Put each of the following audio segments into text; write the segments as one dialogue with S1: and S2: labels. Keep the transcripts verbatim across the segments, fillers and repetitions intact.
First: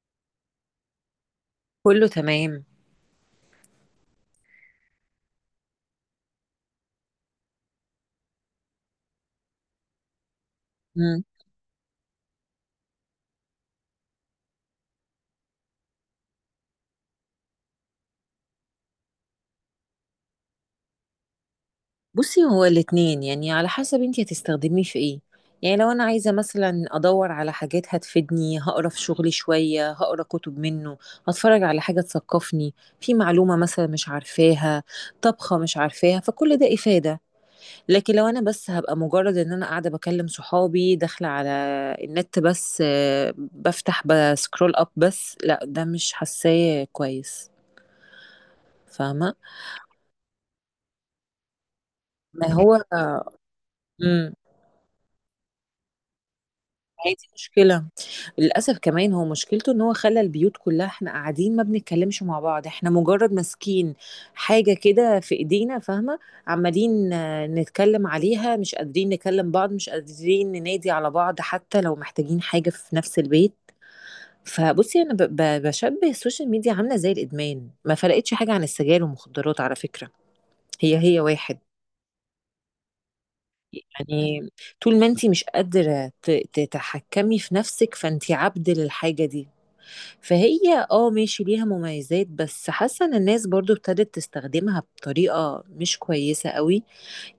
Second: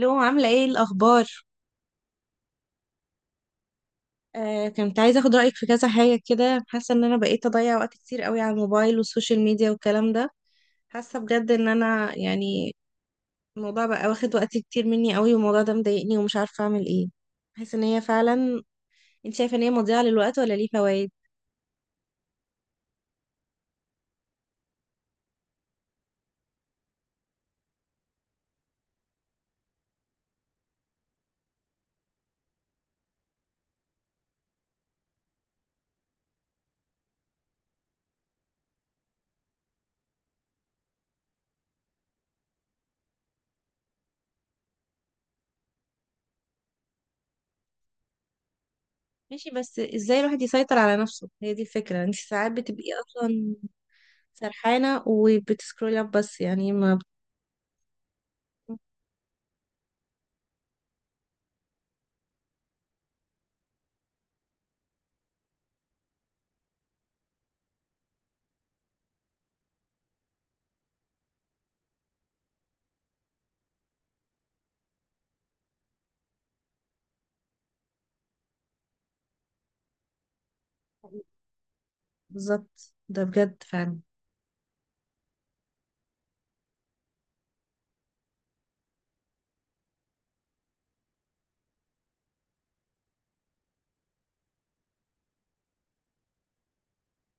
S1: لو عاملة ايه الأخبار؟
S2: كله تمام.
S1: آه، كنت عايزة اخد رأيك في كذا حاجة كده. حاسة ان انا بقيت اضيع وقت كتير قوي على الموبايل والسوشيال ميديا والكلام ده. حاسة
S2: مم.
S1: بجد ان انا يعني الموضوع بقى واخد وقت كتير مني قوي، والموضوع ده مضايقني ومش عارفة اعمل ايه. حاسة ان هي فعلا انت شايفة ان هي مضيعة للوقت ولا ليه فوائد؟
S2: بصي هو الاتنين، يعني على حسب انتي هتستخدميه في ايه. يعني لو انا عايزه مثلا ادور على حاجات هتفيدني، هقرا في شغلي شويه، هقرا كتب منه، هتفرج على حاجه تثقفني، في معلومه مثلا مش عارفاها، طبخه مش عارفاها، فكل ده افاده. لكن لو انا بس هبقى مجرد ان انا قاعده بكلم صحابي، داخله على النت بس، آه، بفتح بسكرول اب بس، لا ده مش حاساه كويس، فاهمه.
S1: ماشي، بس ازاي الواحد يسيطر على نفسه؟ هي دي الفكرة، انت
S2: ما
S1: ساعات بتبقي
S2: هو
S1: اصلا
S2: مم.
S1: سرحانة وبتسكرولي اب بس، يعني ما
S2: ما هي دي مشكلة، للأسف كمان، هو مشكلته إن هو خلّى البيوت كلّها، إحنا قاعدين ما بنتكلّمش مع بعض، إحنا مجرّد ماسكين حاجة كده في إيدينا، فاهمة، عمّالين آه، نتكلّم عليها، مش قادرين نكلّم بعض، مش قادرين ننادي على بعض حتى لو محتاجين حاجة في نفس البيت، فبُصّي أنا ب ب باشبّه السوشيال ميديا عاملة زي الإدمان، ما فرقتش حاجة عن السجاير والمخدرات على فكرة، هي، هي واحد.
S1: بالظبط، ده بجد فعلا.
S2: يعني طول ما أنتِ مش قادرة ت تتحكّمي في نفسِك، فأنتِ عبد للحاجة دي. فهي اه ماشي ليها مميزات، بس حاسه ان الناس برضو ابتدت تستخدمها بطريقه مش كويسه قوي.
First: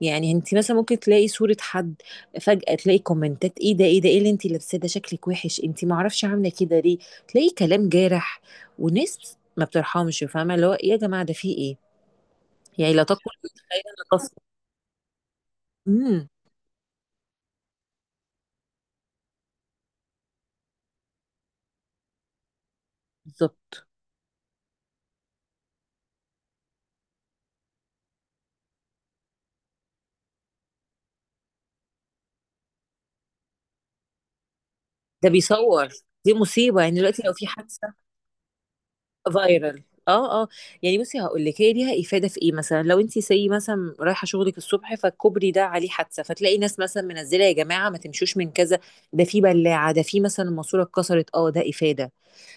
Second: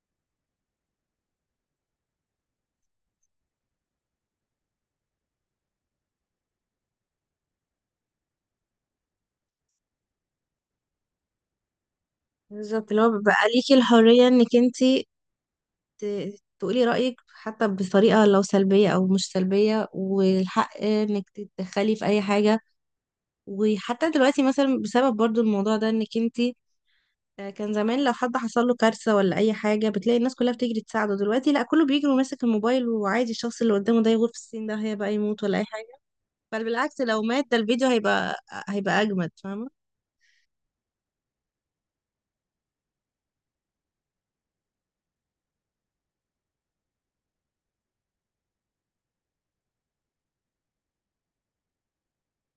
S2: يعني انت مثلا ممكن تلاقي صوره حد، فجاه تلاقي كومنتات ايه ده ايه ده ايه اللي انت لابساه ده، شكلك وحش، انت ما اعرفش عامله كده ليه. تلاقي كلام جارح، وناس ما بترحمش، فاهمه اللي هو إيه يا جماعه ده في ايه.
S1: بالظبط
S2: يعني
S1: اللي
S2: لا
S1: هو
S2: تقل
S1: بيبقى ليكي
S2: متخيله ان
S1: الحرية
S2: قصد.
S1: انك انتي
S2: امم
S1: ت- تقولي رأيك، حتى بطريقة لو سلبية او مش سلبية، والحق انك تتدخلي في اي حاجة.
S2: بالظبط
S1: وحتى دلوقتي مثلا بسبب برضو الموضوع ده، انك انتي آه، كان زمان لو حد حصل له كارثة ولا اي حاجة بتلاقي الناس كلها بتجري تساعده، دلوقتي لا، كله بيجري وماسك الموبايل، وعادي الشخص اللي قدامه ده يغور في السن ده، هي بقى
S2: ده
S1: يموت ولا اي
S2: بيصور،
S1: حاجة،
S2: دي
S1: بل
S2: مصيبه، يعني
S1: بالعكس، لو
S2: دلوقتي لو
S1: مات
S2: في
S1: ده الفيديو
S2: حادثه،
S1: هيبقى هيبقى اجمد، فاهمة؟
S2: فايرال اه اه يعني. بصي هقول لك هي ليها افاده في ايه، مثلا لو انت سي مثلا رايحه شغلك الصبح فالكوبري ده عليه حادثه، فتلاقي ناس مثلا منزله يا جماعه ما تمشوش من كذا، ده في بلاعه، ده في مثلا الماسوره اتكسرت، اه ده افاده.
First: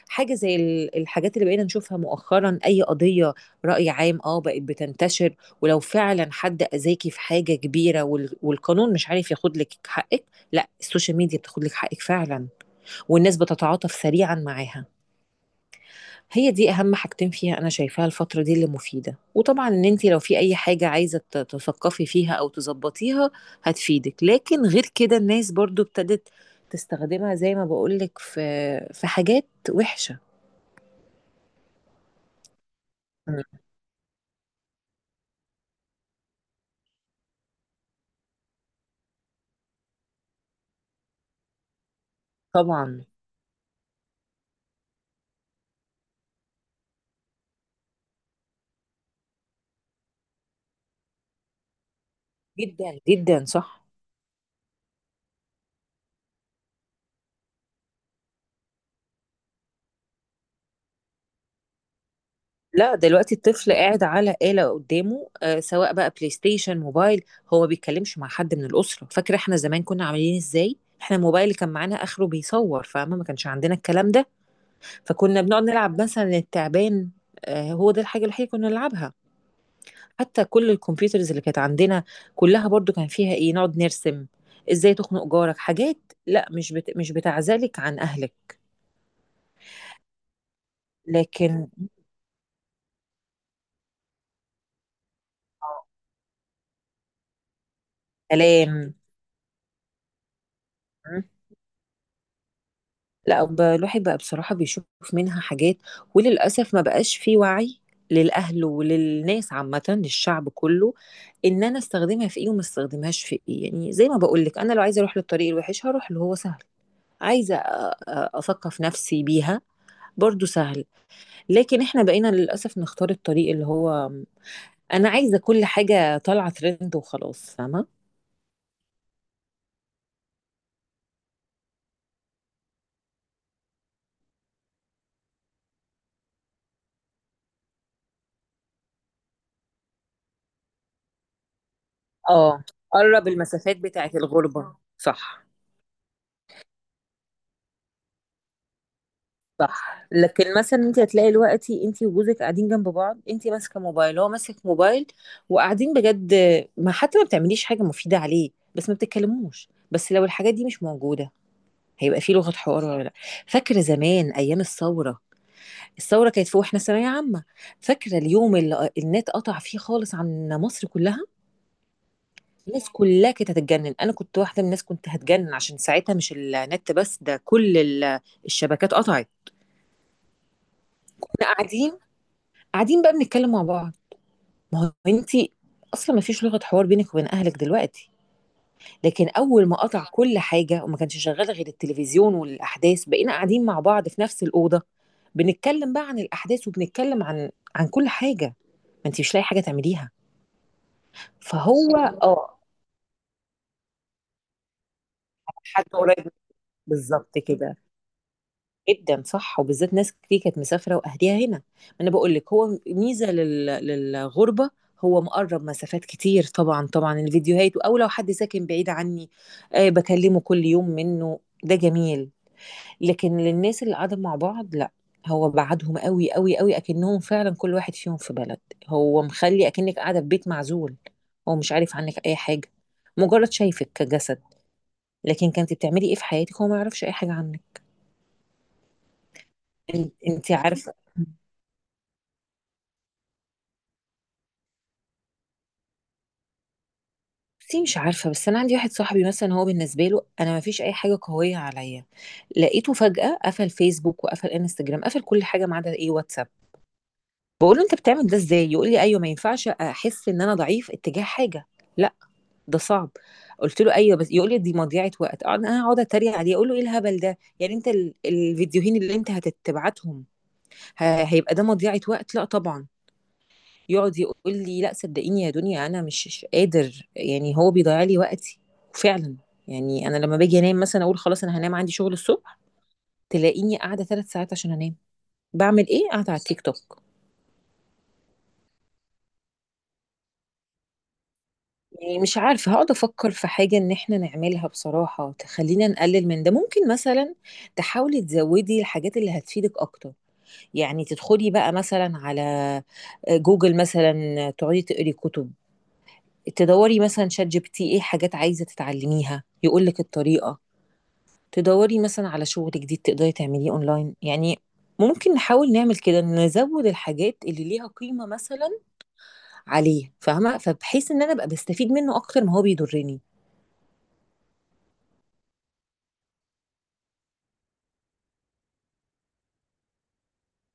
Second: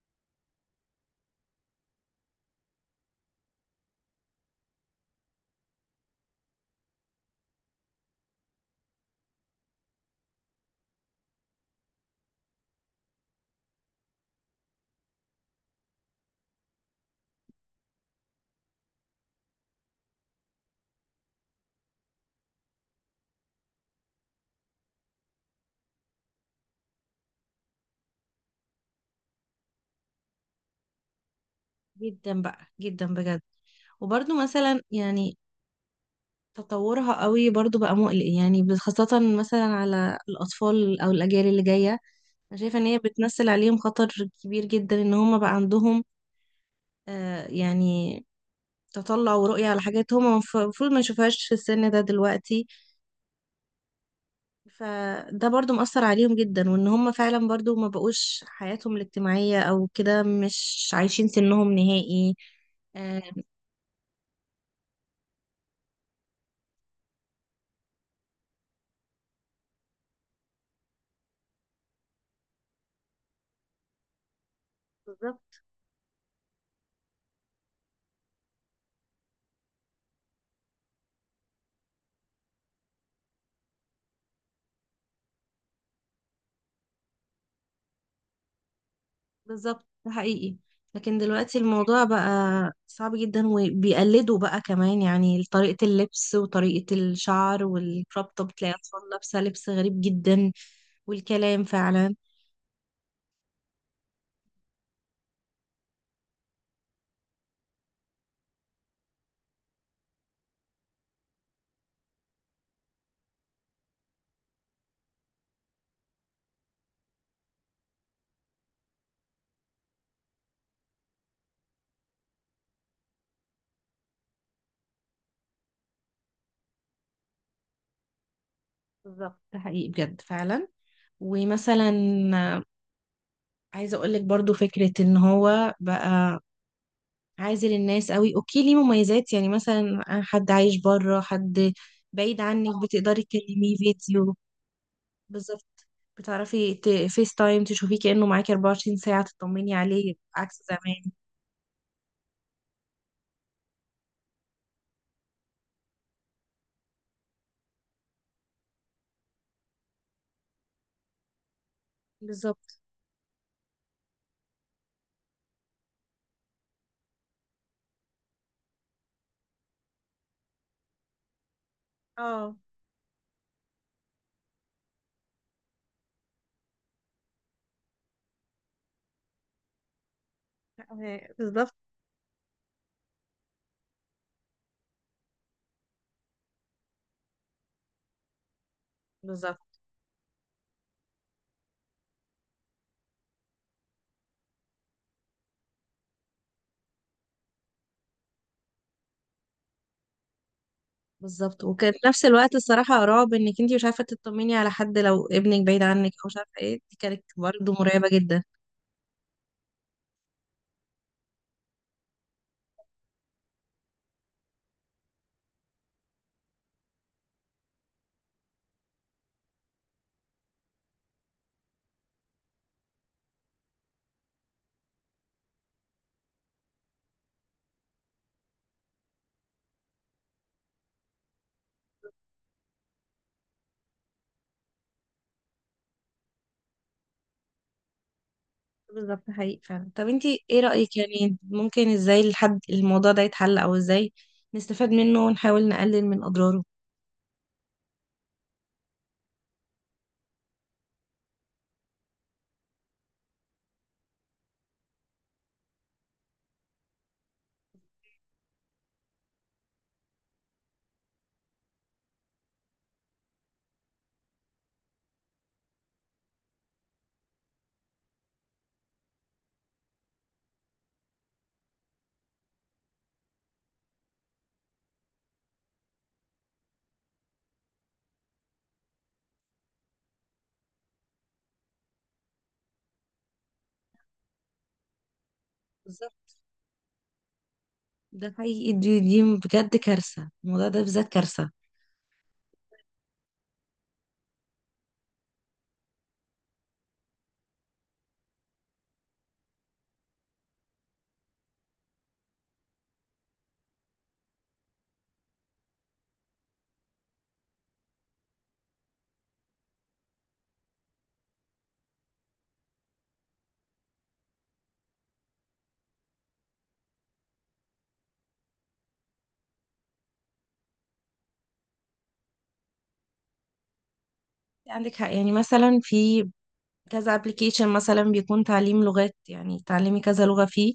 S2: حاجه زي ال- الحاجات اللي بقينا نشوفها مؤخرا، اي قضيه راي عام اه بقت بتنتشر. ولو فعلا حد اذاكي في حاجه كبيره وال- والقانون مش عارف ياخد لك حقك، لا السوشيال ميديا بتاخد لك حقك فعلا، والناس بتتعاطف سريعا معاها. هي دي اهم حاجتين فيها انا شايفاها الفتره دي اللي مفيده. وطبعا ان انت لو في اي حاجه عايزه ت- تثقفي فيها او تظبطيها هتفيدك. لكن غير كده، الناس برضو ابتدت تستخدمها زي ما بقولك في في حاجات وحشه.
S1: جدا بقى، جدا بجد.
S2: مم.
S1: وبرضو مثلا يعني تطورها قوي برضو بقى مقلق، يعني ب- خاصة مثلا على الأطفال أو الأجيال اللي جاية. أنا شايفة إن هي
S2: طبعا،
S1: بتمثل عليهم خطر كبير جدا، إن هما بقى عندهم آه، يعني تطلع ورؤية على حاجات هما مف- المفروض ما يشوفهاش في السن ده دلوقتي.
S2: جدا جدا صح.
S1: فده برضو مأثر عليهم جدا، وإن هما فعلا برضو ما بقوش حياتهم الاجتماعية أو كده، مش عايشين سنهم نهائي.
S2: لا
S1: آه،
S2: دلوقتي الطفل قاعد على آلة قدامه، آه سواء بقى بلاي ستيشن، موبايل، هو بيتكلمش مع حد من الأسرة. فاكرة احنا زمان كنا عاملين ازاي؟ احنا الموبايل اللي كان معانا آخره بيصور، فاهمة، ما كانش عندنا الكلام ده. فكنا
S1: بالظبط.
S2: بنقعد نلعب مثلا التعبان، آه، هو ده الحاجة الوحيدة كنا نلعبها. حتى كل الكمبيوترز اللي كانت عندنا كلها برضو كان فيها ايه، نقعد نرسم، ازاي تخنق جارك، حاجات. لا مش بت... مش بتعزلك عن اهلك.
S1: بالظبط ده حقيقي. لكن دلوقتي
S2: لكن
S1: الموضوع بقى صعب جدا، وبيقلدوا بقى كمان يعني طريقة اللبس وطريقة الشعر والكروب توب، تلاقي
S2: كلام.
S1: أطفال لابسة لبس غريب جدا،
S2: م?
S1: والكلام فعلا.
S2: لا ب- الواحد بقى بصراحة بيشوف منها حاجات. وللأسف ما بقاش في وعي للأهل وللناس عامة، للشعب كله، إن أنا استخدمها في إيه، وما استخدمهاش في إيه. يعني زي ما بقولك، أنا لو عايزة أروح للطريق الوحش، هروح اللي هو سهل. عايزة أ- أ- أثقف نفسي بيها، برضو سهل. لكن احنا بقينا للأسف نختار الطريق اللي هو، أنا عايزة كل حاجة طالعة ترند وخلاص، فاهمة؟
S1: بالظبط ده حقيقي بجد فعلا. ومثلا عايزة أقولك برضو فكرة إن هو بقى عازل الناس قوي. أوكي ليه مميزات، يعني مثلا حد عايش بره، حد بعيد
S2: اه،
S1: عنك بتقدري
S2: قرب
S1: تكلميه
S2: المسافات بتاعت
S1: فيديو.
S2: الغربة، صح.
S1: بالظبط. بتعرفي ت... فيس تايم تشوفيه كأنه معاكي اربعة وعشرين ساعة، تطمني
S2: صح،
S1: عليه
S2: لكن
S1: عكس
S2: مثلا انت
S1: زمان.
S2: هتلاقي دلوقتي انت وجوزك قاعدين جنب بعض، انت ماسكه موبايل، هو ماسك موبايل، وقاعدين بجد ما حتى ما بتعمليش حاجه مفيده عليه، بس ما بتتكلموش. بس لو الحاجات دي مش موجوده، هيبقى في لغه
S1: بالظبط.
S2: حوار ولا لا؟ فاكره زمان ايام الثوره، الثورة كانت في واحنا ثانوية عامة، فاكرة اليوم اللي النت قطع فيه خالص عن مصر كلها.
S1: اه.
S2: الناس كلها كانت هتتجنن، انا كنت واحدة من الناس كنت هتجنن عشان ساعتها مش النت بس، ده كل ال- الشبكات قطعت.
S1: آه،
S2: كنا
S1: بالظبط.
S2: قاعدين، قاعدين بقى بنتكلم مع بعض. ما هو انتي اصلا ما فيش لغة حوار بينك وبين اهلك دلوقتي. لكن اول ما
S1: بالظبط.
S2: قطع كل حاجة وما كانش شغال غير التلفزيون والاحداث، بقينا قاعدين مع بعض في نفس الأوضة، بنتكلم بقى عن الاحداث، وبنتكلم عن عن كل حاجة. ما انتي مش لاقي حاجة تعمليها.
S1: بالظبط،
S2: فهو
S1: وكان في
S2: أيوة.
S1: نفس الوقت
S2: اه،
S1: الصراحة رعب انك انتي مش عارفة تطمني على حد، لو ابنك بعيد
S2: حد
S1: عنك
S2: قريب
S1: او
S2: منك،
S1: مش عارفة ايه، دي كانت
S2: بالظبط
S1: برضه
S2: كده.
S1: مرعبة جدا.
S2: جدا صح، وبالذات ناس كتير كانت مسافره واهليها هنا، ما انا بقول لك هو ميزه لل... للغربه. هو مقرب مسافات كتير، طبعا طبعا الفيديوهات، او لو حد ساكن بعيد عني، آه بكلمه كل يوم، منه ده جميل. لكن للناس اللي قاعده مع بعض لا، هو بعدهم قوي قوي قوي، اكنهم فعلا كل واحد فيهم في بلد. هو مخلي اكنك قاعده في بيت معزول، هو مش عارف عنك اي حاجه، مجرد شايفك كجسد. لكن كنت بتعملي ايه في حياتك، هو ما يعرفش اي حاجه عنك.
S1: بالظبط، حقيقي فعلا. طب
S2: إن-
S1: انتي
S2: انت
S1: ايه
S2: عارفه،
S1: رأيك؟ يعني ممكن ازاي الحد الموضوع ده يتحل، او ازاي نستفاد منه ونحاول نقلل من اضراره؟
S2: بصي مش عارفه. بس انا عندي واحد صاحبي مثلا، هو بالنسبه له انا ما فيش اي حاجه قويه عليا. لقيته فجاه قفل فيسبوك وقفل انستجرام، قفل كل حاجه ما عدا ايه، واتساب. بقول له انت بتعمل ده ازاي؟ يقول لي ايوه ما ينفعش احس ان انا ضعيف اتجاه حاجه. لا ده صعب. قلت له ايوه بس، يقول لي دي مضيعه وقت. أقعد- انا هقعد اتريق عليه، اقول له ايه الهبل ده، يعني انت ال- الفيديوهين اللي انت هتتبعتهم ه- هيبقى ده مضيعه وقت؟ لا طبعا. يقعد يقول لي لا صدقيني يا دنيا، انا مش مش قادر، يعني هو بيضيع لي وقتي. وفعلا، يعني انا لما باجي انام مثلا، اقول خلاص انا هنام، عندي شغل الصبح، تلاقيني قاعده ثلاث ساعات عشان انام. بعمل ايه؟
S1: بالظبط،
S2: قاعده على التيك توك.
S1: ده حقيقي. دي دي بجد كارثة، الموضوع ده بالذات كارثة.
S2: يعني مش عارفه، هقعد افكر في حاجه ان احنا نعملها بصراحه تخلينا نقلل من ده. ممكن مثلا تحاولي تزودي الحاجات اللي هتفيدك اكتر، يعني تدخلي بقى مثلا على، آه، جوجل مثلا، تقعدي تقري كتب، تدوري مثلا شات جي بي تي ايه حاجات عايزة تتعلميها يقولك الطريقة، تدوري مثلا على شغل جديد تقدري تعمليه اونلاين. يعني ممكن نحاول نعمل كده، نزود الحاجات اللي ليها قيمة مثلا عليه، فاهمة؟ فبحيث ان انا ابقى بستفيد منه اكتر ما هو بيضرني.
S1: عندك حق، يعني مثلا في كذا ابلكيشن مثلا بيكون تعليم لغات، يعني تعلمي كذا لغة فيه،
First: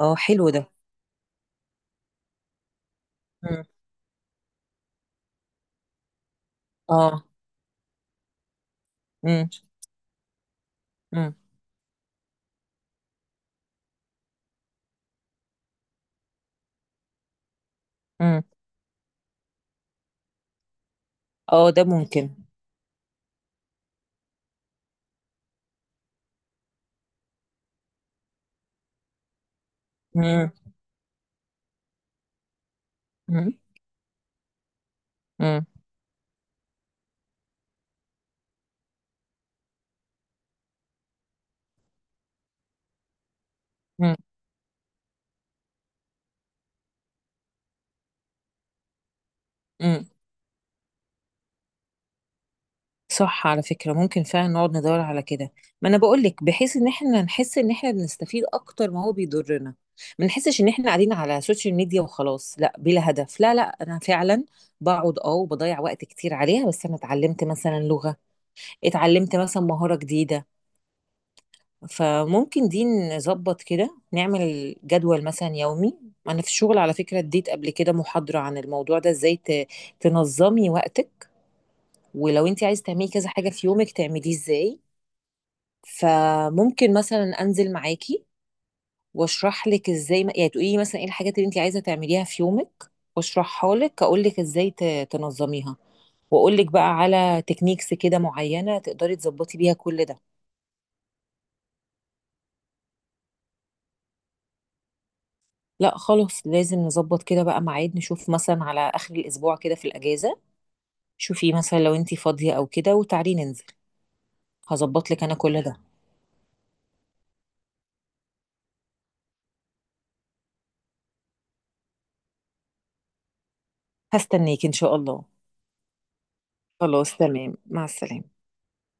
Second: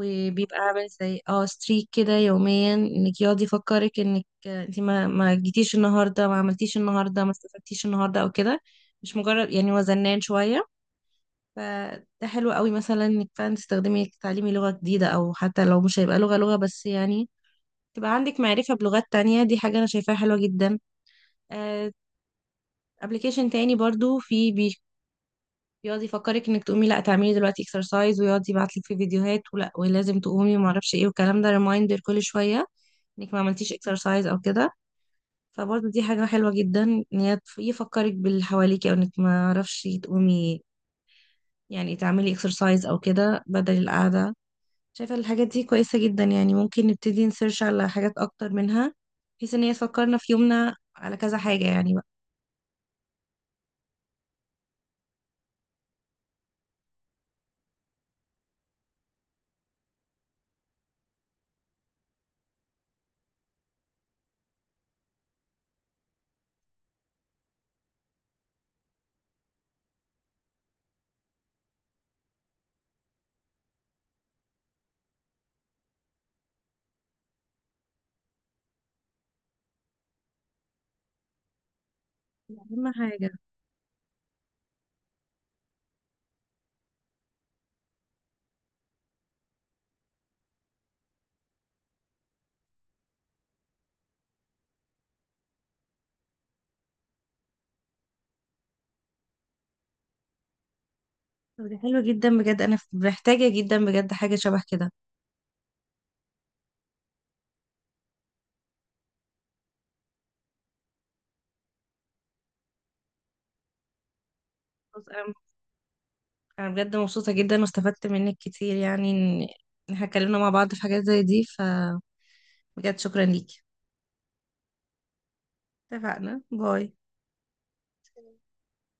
S2: اه حلو ده.
S1: عامل زي اه ستريك كده يوميا، انك يقعد
S2: مم.
S1: يفكرك انك انت ما ما جيتيش النهارده، ما عملتيش
S2: اه.
S1: النهارده، ما استفدتيش النهارده او كده. مش
S2: مم.
S1: مجرد يعني هو زنان شوية.
S2: مم.
S1: فده حلو قوي مثلا انك فعلا تستخدمي تعليمي لغة جديدة، او حتى لو مش هيبقى لغة لغة بس، يعني تبقى عندك
S2: مم.
S1: معرفة بلغات تانية، دي حاجة انا شايفاها حلوة جدا.
S2: اه ده
S1: آه،
S2: ممكن.
S1: ابلكيشن تاني برضو في، يقعد يفكرك انك تقومي، لا تعملي دلوقتي اكسرسايز، ويقعد يبعت لك في فيديوهات ولا ولازم
S2: مم.
S1: تقومي وما اعرفش ايه، والكلام ده ريمايندر كل شويه انك ما
S2: مم.
S1: عملتيش اكسرسايز او كده.
S2: مم.
S1: فبرضه دي حاجه حلوه جدا، ان هي تف- يفكرك باللي حواليكي، او انك ما اعرفش تقومي، يعني تعملي اكسرسايز او كده بدل
S2: مم.
S1: القعده. شايفه الحاجات دي كويسه جدا، يعني ممكن نبتدي نسيرش على حاجات اكتر منها، بحيث ان هي
S2: مم.
S1: تفكرنا في يومنا على كذا حاجه يعني بقى.
S2: صح، على فكرة ممكن فعلا نقعد ندور على كده. ما انا بقول لك، بحيث ان احنا نحس ان احنا بنستفيد اكتر ما هو بيضرنا. ما نحسش ان احنا قاعدين على سوشيال ميديا وخلاص، لا بلا هدف، لا لا. انا فعلا بقعد اه وبضيع وقت كتير عليها، بس انا اتعلمت مثلا لغة، اتعلمت مثلا مهارة جديدة. فممكن دي نظبط كده، نعمل جدول مثلا يومي. انا في الشغل على فكرة اديت قبل كده محاضرة عن الموضوع ده، ازاي ت- تنظمي وقتك، ولو
S1: دي
S2: انت عايز
S1: اهم
S2: تعملي كذا
S1: حاجه.
S2: حاجة في يومك تعمليه ازاي. فممكن مثلا انزل معاكي، واشرح لك ازاي، يعني تقولي لي مثلا ايه الحاجات اللي انت عايزه تعمليها في يومك، واشرحها لك، اقول لك ازاي ت- تنظميها، واقول لك بقى على تكنيكس كده معينه تقدري تظبطي بيها كل ده.
S1: طب دي حلوه جدا بجد، انا محتاجه جدا بجد حاجه شبه كده.
S2: لا خلاص، لازم نظبط كده بقى ميعاد، نشوف مثلا على اخر الاسبوع كده في الاجازه، شوفي مثلا لو انت فاضيه او كده، وتعالي ننزل،
S1: خلاص،
S2: هظبط لك
S1: أنا
S2: انا كل ده.
S1: انا بجد مبسوطة جدا، واستفدت منك كتير، يعني ان إن احنا اتكلمنا مع بعض في حاجات زي دي، فبجد شكرا ليكي.
S2: هستنيك ان شاء الله.
S1: اتفقنا، باي.
S2: خلاص تمام، مع السلامه.